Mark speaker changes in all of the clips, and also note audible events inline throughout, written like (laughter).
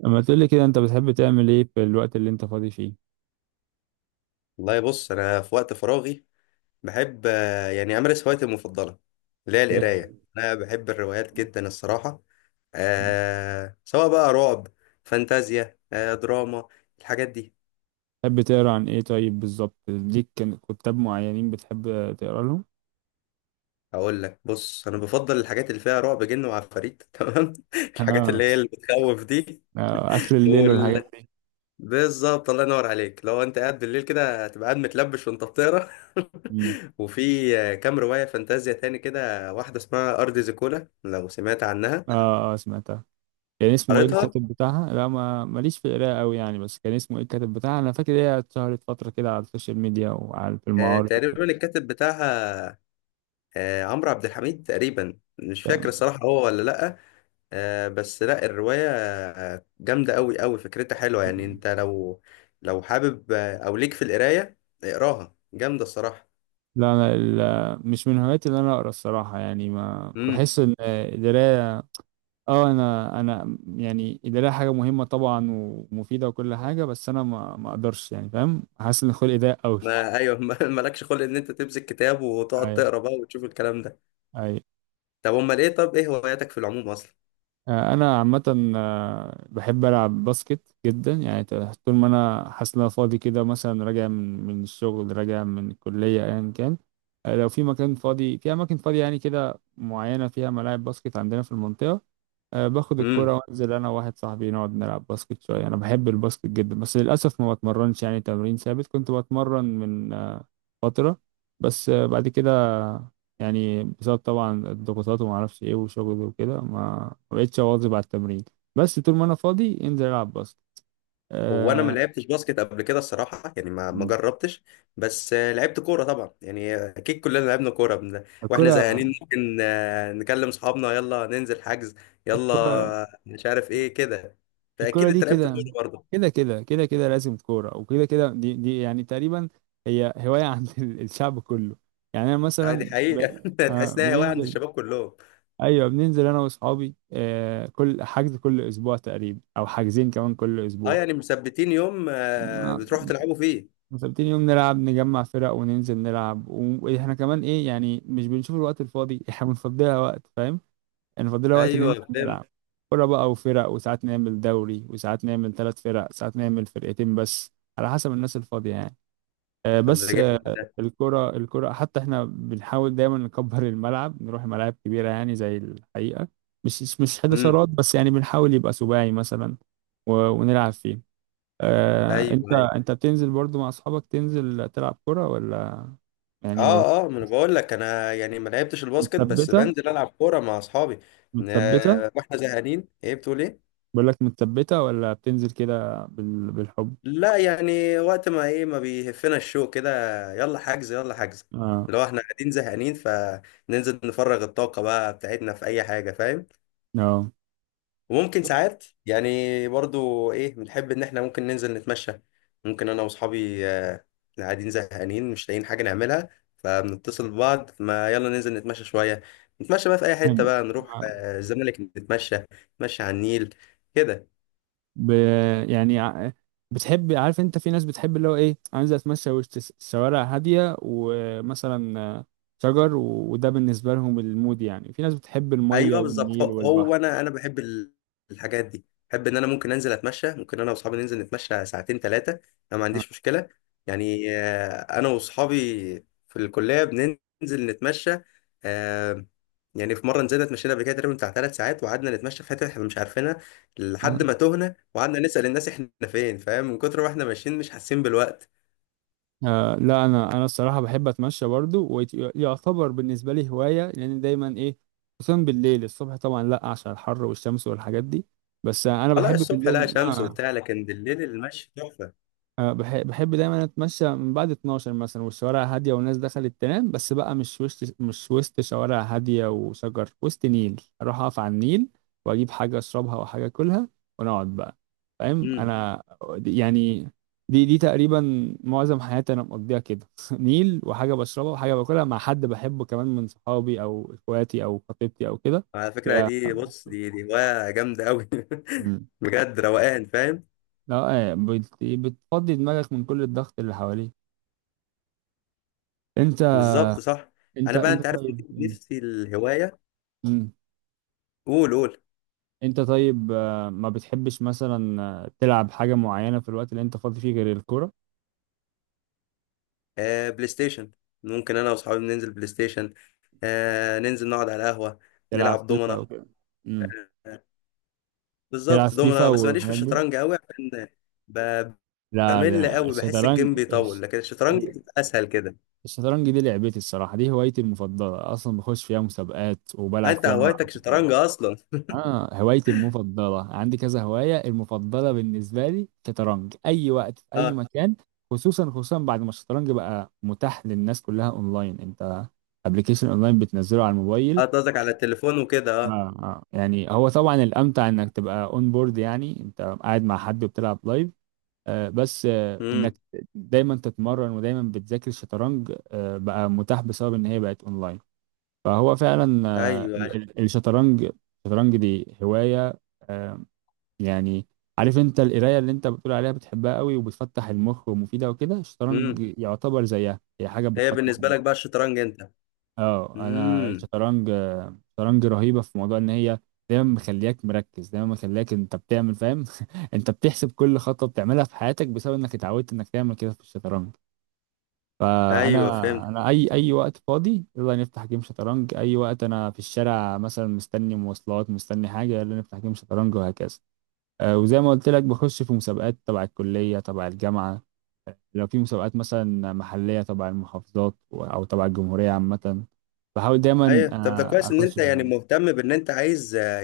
Speaker 1: لما تقولي كده، انت بتحب تعمل ايه في الوقت اللي انت فاضي فيه؟
Speaker 2: والله بص انا في وقت فراغي بحب، يعني امارس هوايتي المفضله اللي هي القرايه.
Speaker 1: يعني
Speaker 2: انا بحب الروايات جدا الصراحه. سواء بقى رعب، فانتازيا، دراما، الحاجات دي.
Speaker 1: بتحب تقرا عن ايه طيب بالظبط؟ ليك كتاب معينين بتحب تقرا لهم؟
Speaker 2: اقول لك بص، انا بفضل الحاجات اللي فيها رعب، جن وعفاريت (laughs) تمام، الحاجات
Speaker 1: اه.
Speaker 2: اللي هي اللي بتخوف دي.
Speaker 1: اخر الليل
Speaker 2: وال...
Speaker 1: والحاجات دي.
Speaker 2: بالظبط الله ينور عليك، لو انت قاعد بالليل كده هتبقى قاعد متلبش وانت بتقرا
Speaker 1: مم.
Speaker 2: (laughs) وفي كام روايه فانتازيا تاني كده، واحده اسمها ارض زيكولا، لو سمعت عنها.
Speaker 1: اه سمعتها. كان اسمه ايه
Speaker 2: قريتها، اه.
Speaker 1: الكاتب بتاعها؟ لا، ما ماليش في القراءة قوي يعني، بس كان اسمه ايه الكاتب بتاعها؟ انا فاكر هي اتشهرت فترة كده على السوشيال ميديا وعلى في المعارض.
Speaker 2: تقريبا الكاتب بتاعها عمرو عبد الحميد تقريبا. مش فاكر
Speaker 1: وبتاع.
Speaker 2: الصراحة هو ولا لأ. بس لأ، الرواية جامدة أوي أوي، فكرتها حلوة. يعني أنت لو حابب أو ليك في القراية، اقراها، جامدة الصراحة.
Speaker 1: لا انا مش من هواياتي ان انا اقرا الصراحة، يعني ما
Speaker 2: امم
Speaker 1: بحس ان القراية. اه، انا يعني القرايه حاجه مهمه طبعا ومفيده وكل حاجه، بس انا ما اقدرش يعني، فاهم؟ حاسس ان خلقي ضيق قوي.
Speaker 2: ما أيوه (laughs) مالكش خلق إن أنت تمسك كتاب وتقعد
Speaker 1: اي
Speaker 2: تقرا بقى وتشوف الكلام ده.
Speaker 1: اي.
Speaker 2: طب إيه هواياتك في العموم أصلا؟
Speaker 1: انا عامه، بحب العب باسكت جدا يعني. طول ما انا حاسس ان انا فاضي كده، مثلا راجع من الشغل، راجع من الكليه، ايا كان، لو في مكان فاضي، في اماكن فاضيه يعني كده معينه فيها ملاعب باسكت عندنا في المنطقه، أه باخد الكرة وانزل انا وواحد صاحبي نقعد نلعب باسكت شوية. انا بحب الباسكت جدا، بس للاسف ما بتمرنش يعني تمرين ثابت. كنت بتمرن من فترة، بس بعد كده يعني بسبب طبعا الضغوطات وما اعرفش ايه وشغل وكده ما بقتش اواظب على التمرين. بس طول ما انا فاضي انزل العب باسكت.
Speaker 2: هو انا ما
Speaker 1: أه.
Speaker 2: لعبتش باسكت قبل كده الصراحه، يعني ما
Speaker 1: مم.
Speaker 2: جربتش. بس لعبت كوره طبعا، يعني اكيد كلنا لعبنا كوره. واحنا زهقانين
Speaker 1: الكرة
Speaker 2: ممكن نكلم اصحابنا، يلا ننزل حجز
Speaker 1: الكرة
Speaker 2: يلا، مش عارف ايه كده.
Speaker 1: الكرة
Speaker 2: فاكيد
Speaker 1: دي
Speaker 2: انت لعبت كوره
Speaker 1: كده،
Speaker 2: برضه،
Speaker 1: كده كده كده كده لازم كورة، وكده كده، دي دي يعني تقريبا هي هواية (laughs) عند الشعب كله يعني. أنا مثلا
Speaker 2: عادي حقيقه (laughs) تحس انها هوايه عند
Speaker 1: بننزل.
Speaker 2: الشباب كلهم.
Speaker 1: أيوه بننزل أنا وأصحابي، كل حجز كل أسبوع تقريبا، أو حاجزين كمان كل
Speaker 2: اه،
Speaker 1: أسبوع.
Speaker 2: يعني مثبتين يوم
Speaker 1: ما-
Speaker 2: بتروحوا تلعبوا فيه؟
Speaker 1: مثبتين يوم نلعب، نجمع فرق وننزل نلعب، وإحنا كمان إيه يعني، مش بنشوف الوقت الفاضي، إحنا بنفضيها وقت، فاهم؟ يعني فاضلها وقت
Speaker 2: ايوه
Speaker 1: ننزل
Speaker 2: فهمت.
Speaker 1: نلعب كورة بقى وفرق. وساعات نعمل دوري، وساعات نعمل ثلاث فرق، ساعات نعمل فرقتين، بس على حسب الناس الفاضية يعني.
Speaker 2: طب ده
Speaker 1: بس،
Speaker 2: جامد ده.
Speaker 1: الكرة الكرة حتى احنا بنحاول دايما نكبر الملعب، نروح ملاعب كبيرة يعني زي الحقيقة. مش
Speaker 2: امم،
Speaker 1: حداشرات، بس يعني بنحاول يبقى سباعي مثلا ونلعب فيه. انت
Speaker 2: ايوه، أيوه.
Speaker 1: انت بتنزل برضو مع اصحابك تنزل تلعب كرة ولا يعني ما
Speaker 2: اه، اه، ما انا بقول لك، انا يعني ما لعبتش الباسكت، بس
Speaker 1: متثبتة؟
Speaker 2: بنزل العب كوره مع اصحابي. ن-
Speaker 1: متثبتة؟
Speaker 2: واحنا زهقانين، ايه بتقول، ايه؟
Speaker 1: بقول لك، متثبتة ولا بتنزل كده بالحب؟
Speaker 2: لا، يعني وقت ما ايه، ما بيهفنا الشوق كده، يلا حجز يلا حجز.
Speaker 1: اه
Speaker 2: لو احنا قاعدين زهقانين فننزل نفرغ الطاقه بقى بتاعتنا في اي حاجه، فاهم؟
Speaker 1: اه
Speaker 2: وممكن ساعات يعني برضو ايه، بنحب ان احنا ممكن ننزل نتمشى. ممكن انا واصحابي اللي قاعدين زهقانين مش لاقيين حاجه نعملها، فبنتصل ببعض، ما يلا ننزل نتمشى شويه. نتمشى بقى في اي حته بقى، نروح
Speaker 1: بحب-
Speaker 2: الزمالك، نتمشى، نتمشى على النيل كده.
Speaker 1: ب... يعني بتحب؟ عارف انت في ناس بتحب اللي هو ايه، عايزه اتمشى وسط شوارع هاديه ومثلا شجر وده بالنسبه لهم المود يعني. في ناس بتحب الميه
Speaker 2: ايوه بالظبط،
Speaker 1: والنيل
Speaker 2: هو
Speaker 1: والبحر.
Speaker 2: هو انا بحب الحاجات دي. بحب ان انا ممكن انزل اتمشى، ممكن انا واصحابي ننزل نتمشى ساعتين 3. انا ما
Speaker 1: آه.
Speaker 2: عنديش مشكله، يعني انا واصحابي في الكليه بننزل نتمشى. آه، يعني في مره نزلنا اتمشينا قبل كده تقريبا بتاع 3 ساعات، وقعدنا نتمشى في حته احنا مش عارفينها لحد
Speaker 1: آه.
Speaker 2: ما تهنا، وقعدنا نسال الناس احنا فين، فاهم؟ من كتر ما احنا ماشيين مش حاسين بالوقت.
Speaker 1: آه. لا، انا الصراحه بحب اتمشى برضو، ويعتبر بالنسبه لي هوايه، لان دايما ايه، خصوصا بالليل. الصبح طبعا لا، عشان الحر والشمس والحاجات دي، بس انا
Speaker 2: الله،
Speaker 1: بحب
Speaker 2: الصبح لا،
Speaker 1: بالليل
Speaker 2: شمس
Speaker 1: اه.
Speaker 2: وبتاع، لكن بالليل المشي تحفه.
Speaker 1: بحب دايما اتمشى من بعد 12 مثلا، والشوارع هاديه والناس دخلت تنام، بس بقى مش وسط شوارع هاديه وشجر، وسط نيل، اروح اقف على النيل، واجيب حاجه اشربها وحاجه اكلها ونقعد بقى، فاهم انا؟ يعني دي تقريبا معظم حياتي انا مقضيها كده (laughs) نيل وحاجه بشربها وحاجه باكلها مع حد بحبه كمان، من صحابي او اخواتي او خطيبتي او كده.
Speaker 2: على فكرة
Speaker 1: يا-
Speaker 2: دي بص، دي هواية جامدة أوي
Speaker 1: مم.
Speaker 2: (laughs) بجد روقان، فاهم؟
Speaker 1: لا، بتفضي دماغك من كل الضغط اللي حواليك انت.
Speaker 2: بالظبط صح.
Speaker 1: انت
Speaker 2: أنا بقى
Speaker 1: انت
Speaker 2: أنت عارف،
Speaker 1: طيب. مم.
Speaker 2: نفسي الهواية.
Speaker 1: مم.
Speaker 2: قول قول.
Speaker 1: انت طيب، ما بتحبش مثلا تلعب حاجة معينة في الوقت اللي انت فاضي فيه غير الكورة؟
Speaker 2: آه، بلاي ستيشن. ممكن أنا وأصحابي ننزل بلاي ستيشن، ننزل نقعد على قهوة،
Speaker 1: تلعب لا
Speaker 2: نلعب
Speaker 1: فيفا او
Speaker 2: دومنة.
Speaker 1: طبعا. مم.
Speaker 2: آه،
Speaker 1: تلعب
Speaker 2: بالظبط
Speaker 1: لا فيفا
Speaker 2: دومنة. بس ماليش في
Speaker 1: والحاجات دي؟
Speaker 2: الشطرنج أوي عشان ب-
Speaker 1: لا
Speaker 2: بمل
Speaker 1: ده
Speaker 2: أوي، بحس
Speaker 1: الشطرنج،
Speaker 2: الجيم بيطول، لكن الشطرنج بتبقى أسهل كده.
Speaker 1: الشطرنج دي لعبتي الصراحة، دي هوايتي المفضلة اصلا، بخش فيها مسابقات وبلعب
Speaker 2: أنت
Speaker 1: فيها مع.
Speaker 2: هوايتك شطرنج أصلا؟
Speaker 1: اه، هوايتي المفضلة عندي كذا هواية، المفضلة بالنسبة لي شطرنج، أي وقت في أي
Speaker 2: أه،
Speaker 1: مكان. خصوصا خصوصا بعد ما الشطرنج بقى متاح للناس كلها أونلاين، أنت أبلكيشن أونلاين بتنزله على
Speaker 2: أه،
Speaker 1: الموبايل.
Speaker 2: أنت قصدك على التليفون وكده،
Speaker 1: آه,
Speaker 2: أه.
Speaker 1: يعني هو طبعا الأمتع إنك تبقى أون بورد، يعني أنت قاعد مع حد وبتلعب لايف. بس، إنك
Speaker 2: أمم،
Speaker 1: دايما تتمرن ودايما بتذاكر الشطرنج. بقى متاح بسبب إن هي بقت أونلاين. فهو فعلا
Speaker 2: أيوه.
Speaker 1: الشطرنج، الشطرنج دي هواية، آه، يعني. عارف انت القرايه اللي انت بتقول عليها بتحبها قوي وبتفتح المخ ومفيده وكده؟ الشطرنج
Speaker 2: امم
Speaker 1: يعتبر زيها، هي حاجه
Speaker 2: هي
Speaker 1: بتفتح
Speaker 2: بالنسبة لك
Speaker 1: المخ.
Speaker 2: بقى الشطرنج انت؟
Speaker 1: اه، انا
Speaker 2: امم،
Speaker 1: الشطرنج، الشطرنج رهيبه في موضوع ان هي دايما مخلياك مركز، دايما مخلياك انت بتعمل، فاهم؟ (laughs) انت بتحسب كل خطوه بتعملها في حياتك بسبب انك اتعودت انك تعمل كده في الشطرنج. فانا،
Speaker 2: ايوه فهمت.
Speaker 1: اي اي وقت فاضي يلا نفتح جيم شطرنج، اي وقت انا في الشارع مثلا مستني مواصلات مستني حاجه يلا نفتح جيم شطرنج، وهكذا. وزي ما قلت لك، بخش في مسابقات تبع الكلية، تبع الجامعة، لو في مسابقات مثلا محلية تبع المحافظات أو تبع الجمهورية عامة، بحاول دايما
Speaker 2: ايوه، طب ده كويس ان انت
Speaker 1: أخش
Speaker 2: يعني
Speaker 1: فيها.
Speaker 2: مهتم بان انت عايز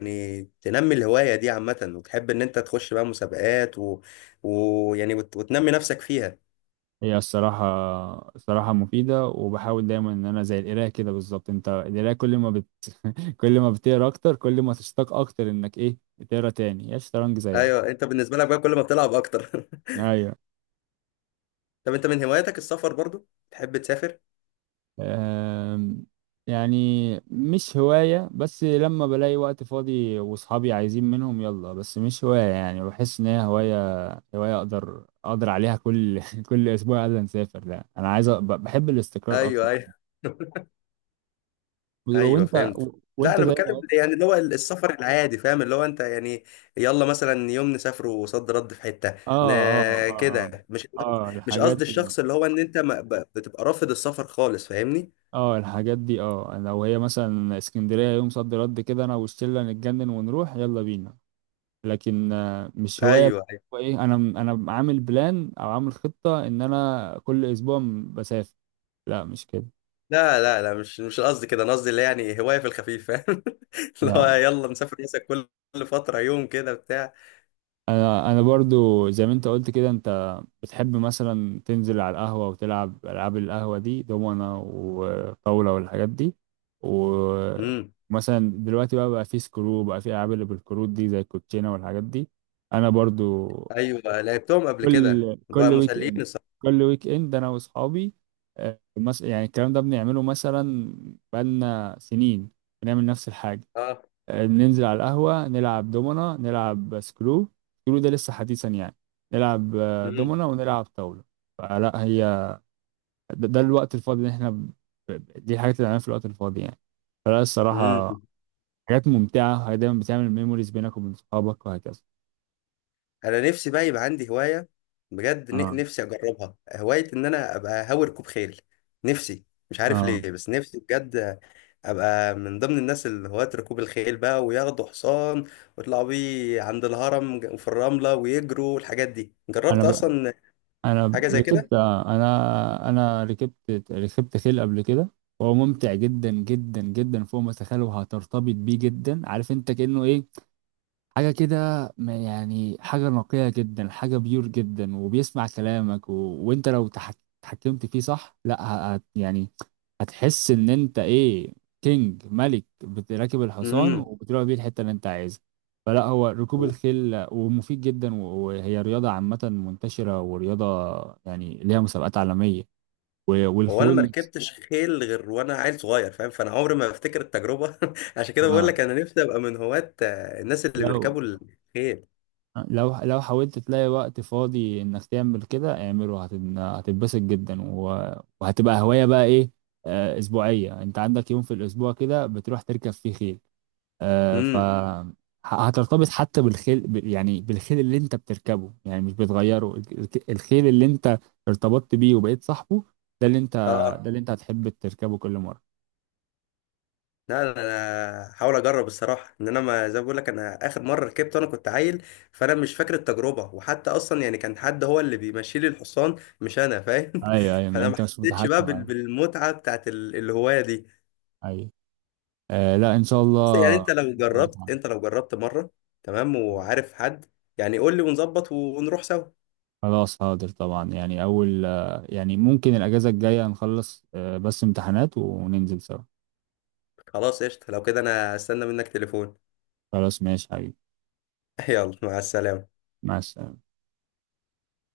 Speaker 2: يعني تنمي الهواية دي عامة، وتحب ان انت تخش بقى مسابقات ويعني وتنمي نفسك فيها.
Speaker 1: هي الصراحة، الصراحة مفيدة، وبحاول دايما إن أنا زي القراية كده بالظبط. أنت القراية كل ما (laughs) كل ما بتقرا أكتر، كل ما تشتاق أكتر إنك إيه، تقرا تاني. هي الشطرنج زيها.
Speaker 2: ايوه، انت بالنسبة لك بقى كل ما بتلعب اكتر
Speaker 1: أيوه.
Speaker 2: (laughs) طب انت من هواياتك السفر برضو، تحب تسافر؟
Speaker 1: آم، يعني مش هواية، بس لما بلاقي وقت فاضي وصحابي عايزين منهم يلا. بس مش هواية، يعني بحس ان هي هواية، هواية اقدر عليها كل (laughs) كل اسبوع قبل نسافر. لا، انا عايز بحب الاستقرار اكتر.
Speaker 2: ايوه، ايوه (laughs) ايوه
Speaker 1: وانت
Speaker 2: فهمت. لا،
Speaker 1: وانت
Speaker 2: انا
Speaker 1: زي ما
Speaker 2: بتكلم يعني اللي هو السفر العادي، فاهم؟ اللي هو انت يعني يلا مثلا يوم نسافروا صد رد في حته،
Speaker 1: اه.
Speaker 2: ن...
Speaker 1: اه. اه.
Speaker 2: كده، مش
Speaker 1: اه. اه.
Speaker 2: (laughs) مش
Speaker 1: الحاجات
Speaker 2: قصدي
Speaker 1: دي اه،
Speaker 2: الشخص اللي هو ان انت ما... بتبقى رافض السفر خالص، فاهمني؟
Speaker 1: الحاجات دي اه لو هي مثلا اسكندرية يوم صد رد كده، انا والشلة نتجنن ونروح يلا بينا، لكن مش هواية
Speaker 2: ايوه،
Speaker 1: بقى.
Speaker 2: ايوه.
Speaker 1: هو ايه انا، انا عامل بلان او عامل خطة ان انا كل اسبوع بسافر؟ لا مش كده.
Speaker 2: لا، لا، لا، مش قصدي كده، انا قصدي اللي يعني هوايه في الخفيف، فاهم؟ (laughs) اللي هو
Speaker 1: لا،
Speaker 2: يلا نسافر مثلا كل فتره، يوم كده بتاع.
Speaker 1: انا برضو زي ما انت قلت كده، انت بتحب مثلا تنزل على القهوة وتلعب العاب القهوة دي، دومنة وطاولة والحاجات دي.
Speaker 2: امم،
Speaker 1: ومثلا دلوقتي بقى في سكرو، بقى في العاب اللي بالكروت دي زي الكوتشينة والحاجات دي. انا برضو
Speaker 2: ايوه، لعبتهم قبل كده
Speaker 1: كل
Speaker 2: بقى،
Speaker 1: كل ويك
Speaker 2: مسليين
Speaker 1: اند،
Speaker 2: الصراحه.
Speaker 1: كل ويك اند انا واصحابي، يعني الكلام ده بنعمله مثلا بقالنا سنين. بنعمل نفس الحاجه،
Speaker 2: اه،
Speaker 1: بننزل على القهوه نلعب دومنا نلعب سكرو. سكرو ده لسه حديثا يعني. نلعب
Speaker 2: امم،
Speaker 1: دومنا ونلعب طاوله. فلا هي، ده الوقت الفاضي اللي احنا دي الحاجات اللي بنعملها في الوقت الفاضي يعني. فلا
Speaker 2: امم.
Speaker 1: الصراحه، حاجات ممتعه، هي دايما بتعمل ميموريز بينك وبين صحابك وهكذا.
Speaker 2: انا نفسي بقى يبقى عندي هوايه، بجد.
Speaker 1: اه
Speaker 2: نفسي اجربها هوايه، ان انا ابقى هاوي ركوب خيل. نفسي، مش عارف
Speaker 1: اه
Speaker 2: ليه، بس نفسي بجد ابقى من ضمن الناس اللي هواة ركوب الخيل بقى، وياخدوا حصان ويطلعوا بيه عند الهرم، في الرمله، ويجروا الحاجات دي.
Speaker 1: انا
Speaker 2: جربت
Speaker 1: ب...
Speaker 2: اصلا
Speaker 1: انا
Speaker 2: حاجه زي كده؟
Speaker 1: ركبت انا انا ركبت ركبت خيل قبل كده، وهو ممتع جدا جدا جدا، فوق ما تتخيل، وهترتبط بيه جدا. عارف انت كأنه ايه، حاجة كده، يعني حاجة نقية جدا، حاجة بيور جدا، وبيسمع كلامك وانت لو اتحكمت فيه صح، لا يعني هتحس ان انت ايه، كينج، ملك، بتراكب الحصان
Speaker 2: امم
Speaker 1: وبتروح بيه الحتة اللي انت عايزها. فلا هو ركوب الخيل، ومفيد جدا، وهي رياضة عامة منتشرة، ورياضة يعني ليها مسابقات عالمية،
Speaker 2: هو انا ما
Speaker 1: والخيول نفسها.
Speaker 2: ركبتش خيل غير وانا عيل صغير، فاهم؟ فانا عمري ما بفتكر التجربه (laughs) عشان كده بقول
Speaker 1: آه.
Speaker 2: لك، انا نفسي ابقى من هواة الناس اللي
Speaker 1: لو
Speaker 2: بيركبوا الخيل.
Speaker 1: لو حاولت تلاقي وقت فاضي انك تعمل كده، اعمله، هتتبسط جدا، وهتبقى هواية بقى ايه، اسبوعية. انت عندك يوم في الاسبوع كده بتروح تركب فيه خيل، آه، ف
Speaker 2: امم،
Speaker 1: مم. هترتبط حتى بالخيل، يعني بالخيل اللي انت بتركبه، يعني مش بتغيره. الخيل اللي انت ارتبطت بيه وبقيت صاحبه، ده اللي انت ده،
Speaker 2: اه.
Speaker 1: آه، اللي انت هتحب تركبه كل مرة.
Speaker 2: لا، لا، انا هحاول اجرب الصراحه، ان انا ما، زي ما بقول لك، انا اخر مره ركبت وانا كنت عيل، فانا مش فاكر التجربه. وحتى اصلا يعني كان حد هو اللي بيمشي لي الحصان، مش انا، فاهم
Speaker 1: ايوه
Speaker 2: (laughs)
Speaker 1: ايوه، ما
Speaker 2: فانا ما
Speaker 1: انت مش، طب
Speaker 2: حسيتش
Speaker 1: متحكم.
Speaker 2: بقى
Speaker 1: ايوه.
Speaker 2: بالمتعه بتاعت الهوايه دي.
Speaker 1: ايوه، لا ان شاء
Speaker 2: بس يعني،
Speaker 1: الله. إن شاء الله تعمل.
Speaker 2: انت لو جربت مره، تمام. وعارف حد يعني قول لي ونظبط ونروح سوا.
Speaker 1: خلاص، هقدر طبعا يعني اول يعني ممكن الاجازة الجاية نخلص، بس امتحانات وننزل سوا.
Speaker 2: خلاص قشطه، لو كده انا استنى منك تليفون.
Speaker 1: خلاص ماشي حبيبي.
Speaker 2: (laughs) يلا، مع السلامه.
Speaker 1: مع السلامة.